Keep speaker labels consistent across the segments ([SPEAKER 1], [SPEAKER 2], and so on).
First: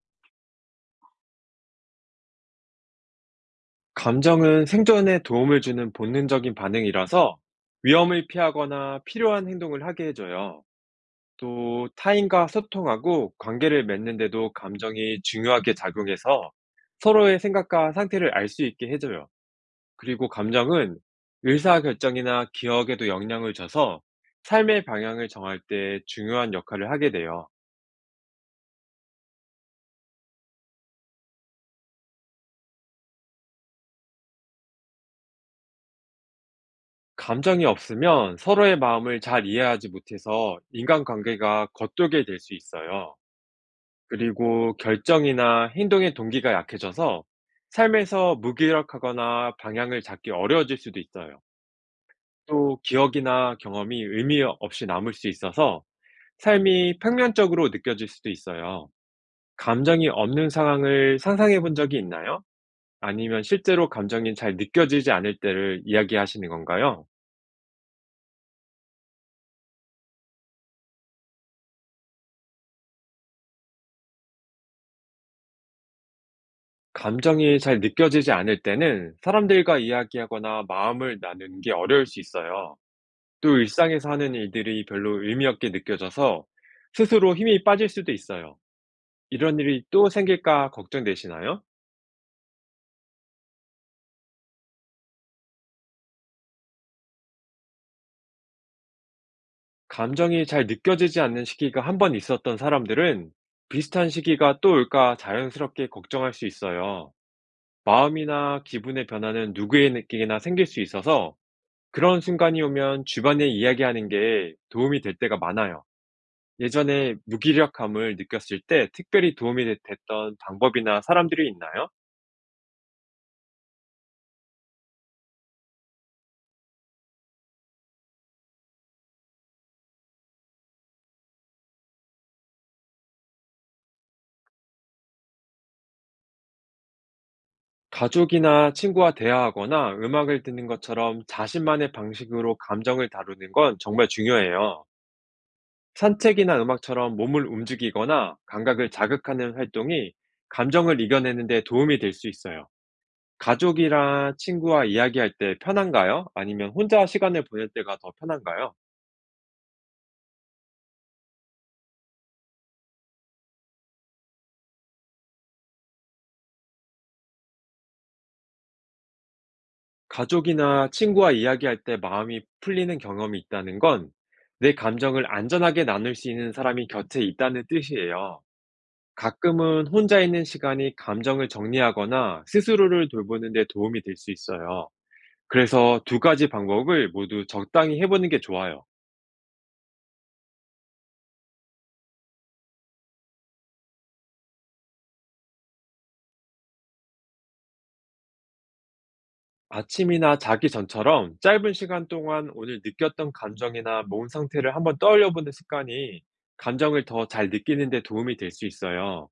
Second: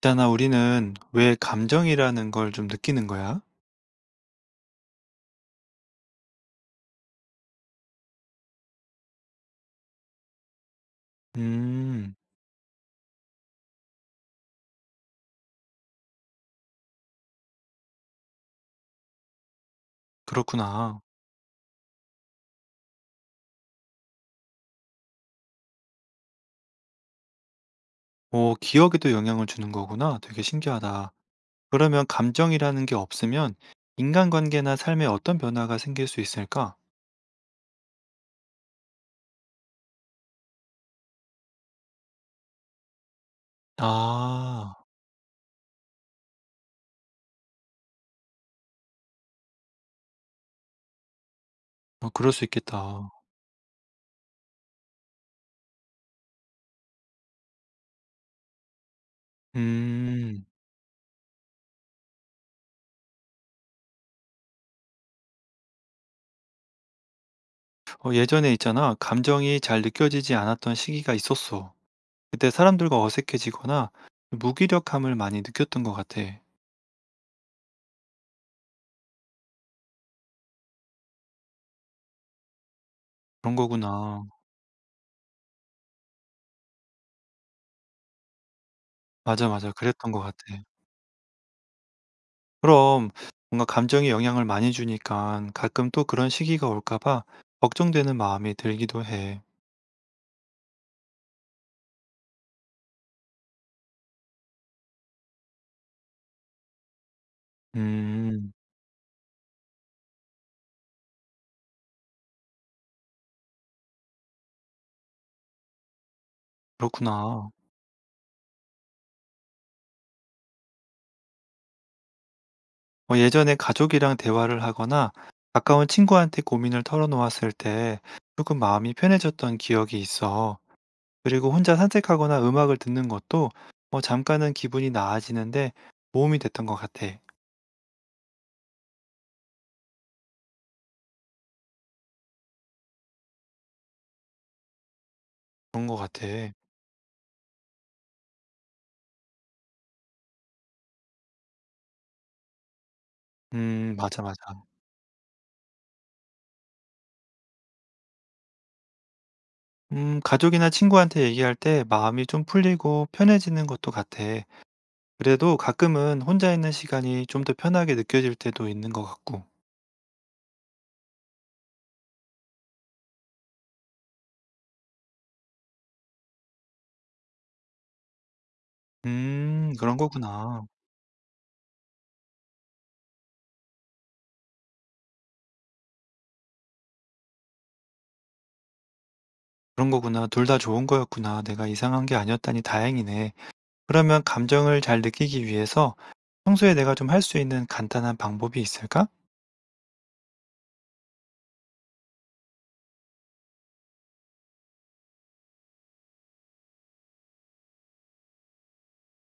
[SPEAKER 1] 있잖아, 우리는 왜 감정이라는 걸 좀 느끼는 거야?
[SPEAKER 2] 감정은 생존에 도움을 주는 본능적인 반응이라서 위험을 피하거나 필요한 행동을 하게 해줘요. 또
[SPEAKER 1] 음,
[SPEAKER 2] 타인과 소통하고 관계를 맺는데도 감정이 중요하게 작용해서 서로의 생각과 상태를 알 수 있게 해줘요. 그리고 감정은
[SPEAKER 1] 그렇구나.
[SPEAKER 2] 의사결정이나 기억에도 영향을 줘서 삶의 방향을 정할 때 중요한 역할을 하게 돼요.
[SPEAKER 1] 오, 기억에도 영향을 주는 거구나. 되게 신기하다. 그러면 감정이라는 게 없으면 인간관계나 삶에 어떤 변화가 생길 수 있을까?
[SPEAKER 2] 감정이 없으면 서로의 마음을 잘 이해하지 못해서 인간관계가 겉돌게 될 수 있어요.
[SPEAKER 1] 아,
[SPEAKER 2] 그리고 결정이나 행동의 동기가 약해져서 삶에서 무기력하거나 방향을 잡기 어려워질 수도 있어요.
[SPEAKER 1] 어, 그럴 수
[SPEAKER 2] 또
[SPEAKER 1] 있겠다.
[SPEAKER 2] 기억이나 경험이 의미 없이 남을 수 있어서 삶이 평면적으로 느껴질 수도 있어요. 감정이
[SPEAKER 1] 음,
[SPEAKER 2] 없는 상황을 상상해 본 적이 있나요? 아니면 실제로 감정이 잘 느껴지지 않을 때를 이야기하시는 건가요?
[SPEAKER 1] 어, 예전에 있잖아. 감정이 잘 느껴지지 않았던 시기가 있었어. 그때 사람들과 어색해지거나 무기력함을 많이 느꼈던 것 같아.
[SPEAKER 2] 감정이 잘 느껴지지 않을 때는 사람들과 이야기하거나 마음을 나누는 게 어려울 수 있어요.
[SPEAKER 1] 그런
[SPEAKER 2] 또 일상에서
[SPEAKER 1] 거구나.
[SPEAKER 2] 하는 일들이 별로 의미 없게 느껴져서 스스로 힘이 빠질 수도 있어요.
[SPEAKER 1] 맞아,
[SPEAKER 2] 이런
[SPEAKER 1] 맞아.
[SPEAKER 2] 일이 또
[SPEAKER 1] 그랬던 것 같아.
[SPEAKER 2] 생길까 걱정되시나요?
[SPEAKER 1] 그럼 뭔가 감정에 영향을 많이 주니까 가끔 또 그런 시기가 올까 봐 걱정되는 마음이 들기도 해.
[SPEAKER 2] 감정이 잘 느껴지지 않는 시기가 한 번 있었던 사람들은 비슷한 시기가 또 올까 자연스럽게 걱정할 수 있어요.
[SPEAKER 1] 음,
[SPEAKER 2] 마음이나 기분의 변화는 누구에게나 생길 수 있어서 그런 순간이 오면 주변에 이야기하는 게 도움이 될 때가 많아요. 예전에
[SPEAKER 1] 그렇구나.
[SPEAKER 2] 무기력함을 느꼈을 때 특별히 도움이 됐던 방법이나 사람들이 있나요?
[SPEAKER 1] 뭐 예전에 가족이랑 대화를 하거나 가까운 친구한테 고민을 털어놓았을 때 조금 마음이 편해졌던 기억이 있어. 그리고 혼자 산책하거나 음악을 듣는 것도 뭐 잠깐은 기분이 나아지는데 도움이 됐던 것 같아.
[SPEAKER 2] 가족이나 친구와 대화하거나 음악을 듣는 것처럼 자신만의 방식으로 감정을 다루는 건 정말 중요해요.
[SPEAKER 1] 그런 것 같아.
[SPEAKER 2] 산책이나 음악처럼 몸을 움직이거나 감각을 자극하는 활동이 감정을 이겨내는 데 도움이 될 수 있어요.
[SPEAKER 1] 맞아,
[SPEAKER 2] 가족이랑
[SPEAKER 1] 맞아.
[SPEAKER 2] 친구와 이야기할 때 편한가요? 아니면 혼자 시간을 보낼 때가 더 편한가요?
[SPEAKER 1] 가족이나 친구한테 얘기할 때 마음이 좀 풀리고 편해지는 것도 같아. 그래도 가끔은 혼자 있는 시간이 좀 더 편하게 느껴질 때도 있는 것 같고.
[SPEAKER 2] 가족이나 친구와 이야기할 때 마음이 풀리는 경험이 있다는 건 내 감정을 안전하게 나눌 수 있는 사람이 곁에 있다는 뜻이에요. 가끔은
[SPEAKER 1] 그런
[SPEAKER 2] 혼자 있는
[SPEAKER 1] 거구나.
[SPEAKER 2] 시간이 감정을 정리하거나 스스로를 돌보는 데 도움이 될 수 있어요. 그래서 두 가지 방법을 모두 적당히 해보는 게 좋아요.
[SPEAKER 1] 그런 거구나. 둘 다 좋은 거였구나. 내가 이상한 게 아니었다니 다행이네. 그러면 감정을 잘 느끼기 위해서 평소에 내가 좀 할 수 있는 간단한 방법이 있을까?
[SPEAKER 2] 아침이나 자기 전처럼 짧은 시간 동안 오늘 느꼈던 감정이나 몸 상태를 한번 떠올려보는 습관이 감정을 더 잘 느끼는 데 도움이 될 수 있어요.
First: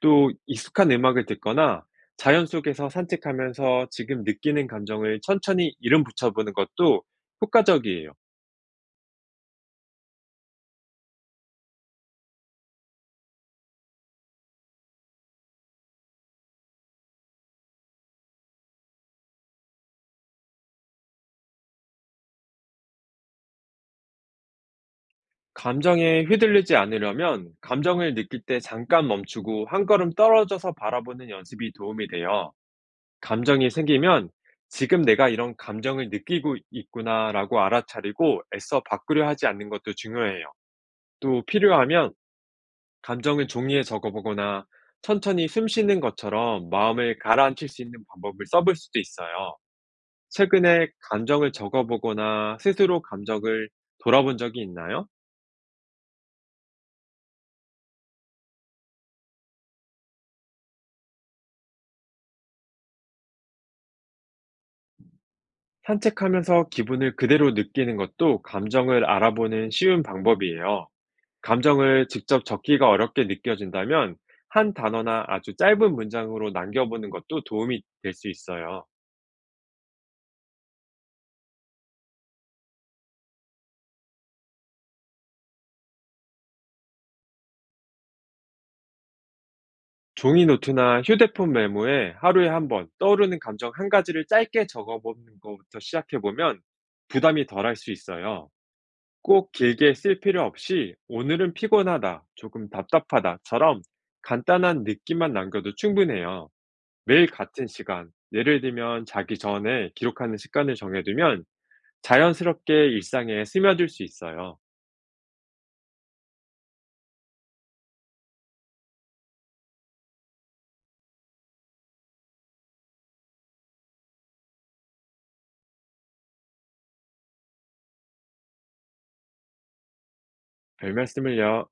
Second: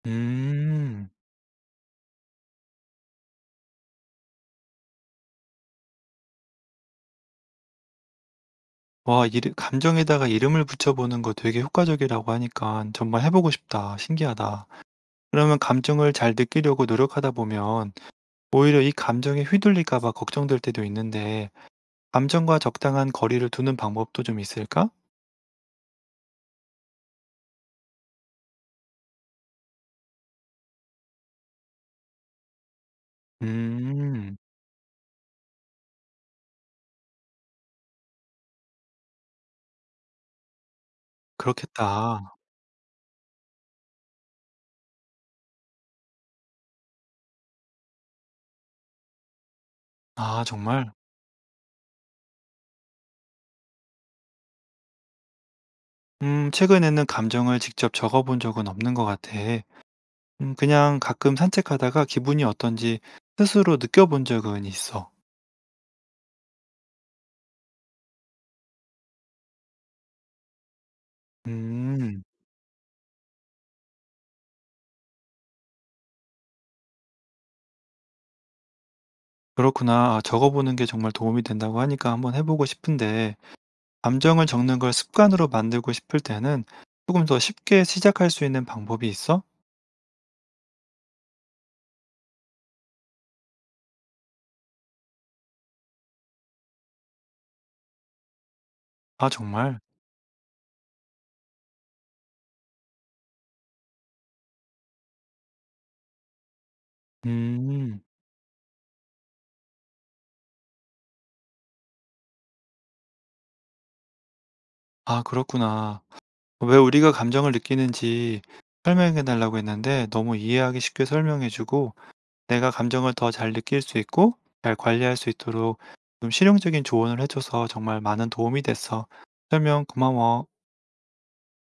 [SPEAKER 2] 또 익숙한
[SPEAKER 1] 음.
[SPEAKER 2] 음악을 듣거나 자연 속에서 산책하면서 지금 느끼는 감정을 천천히 이름 붙여보는 것도 효과적이에요.
[SPEAKER 1] 와 이르 감정에다가 이름을 붙여 보는 거 되게 효과적이라고 하니까 정말 해 보고 싶다. 신기하다. 그러면 감정을 잘 느끼려고 노력하다 보면 오히려 이 감정에 휘둘릴까 봐 걱정될 때도 있는데 감정과 적당한 거리를 두는 방법도 좀 있을까?
[SPEAKER 2] 감정에 휘둘리지 않으려면 감정을 느낄 때 잠깐 멈추고 한 걸음 떨어져서 바라보는 연습이 도움이 돼요. 감정이 생기면
[SPEAKER 1] 음.
[SPEAKER 2] 지금 내가 이런 감정을 느끼고 있구나라고 알아차리고 애써 바꾸려 하지 않는 것도 중요해요. 또 필요하면
[SPEAKER 1] 그렇겠다.
[SPEAKER 2] 감정을 종이에 적어보거나 천천히 숨 쉬는 것처럼 마음을 가라앉힐 수 있는 방법을 써볼 수도 있어요.
[SPEAKER 1] 아
[SPEAKER 2] 최근에
[SPEAKER 1] 정말?
[SPEAKER 2] 감정을 적어보거나 스스로 감정을 돌아본 적이 있나요?
[SPEAKER 1] 최근에는 감정을 직접 적어 본 적은 없는 것 같아. 그냥 가끔 산책하다가 기분이 어떤지 스스로 느껴본 적은 있어.
[SPEAKER 2] 산책하면서 기분을 그대로 느끼는 것도 감정을 알아보는 쉬운 방법이에요. 감정을
[SPEAKER 1] 음.
[SPEAKER 2] 직접 적기가 어렵게 느껴진다면 한 단어나 아주 짧은 문장으로 남겨보는 것도 도움이 될 수 있어요.
[SPEAKER 1] 그렇구나. 아 적어 보는 게 정말 도움이 된다고 하니까 한번 해 보고 싶은데 감정을 적는 걸 습관으로 만들고 싶을 때는 조금 더 쉽게 시작할 수 있는 방법이 있어?
[SPEAKER 2] 종이 노트나 휴대폰 메모에 하루에 한번 떠오르는 감정 한 가지를 짧게 적어보는 것부터 시작해보면 부담이 덜할 수 있어요.
[SPEAKER 1] 아
[SPEAKER 2] 꼭
[SPEAKER 1] 정말?
[SPEAKER 2] 길게 쓸 필요 없이 오늘은 피곤하다, 조금 답답하다처럼 간단한 느낌만 남겨도 충분해요. 매일 같은
[SPEAKER 1] 음.
[SPEAKER 2] 시간, 예를 들면 자기 전에 기록하는 습관을 정해두면 자연스럽게 일상에 스며들 수 있어요.
[SPEAKER 1] 아 그렇구나. 왜 우리가 감정을 느끼는지 설명해 달라고 했는데 너무 이해하기 쉽게 설명해 주고 내가 감정을 더 잘 느낄 수 있고 잘 관리할 수 있도록 좀 실용적인 조언을 해 줘서 정말 많은 도움이 됐어. 설명 고마워.
[SPEAKER 2] 별 말씀을요.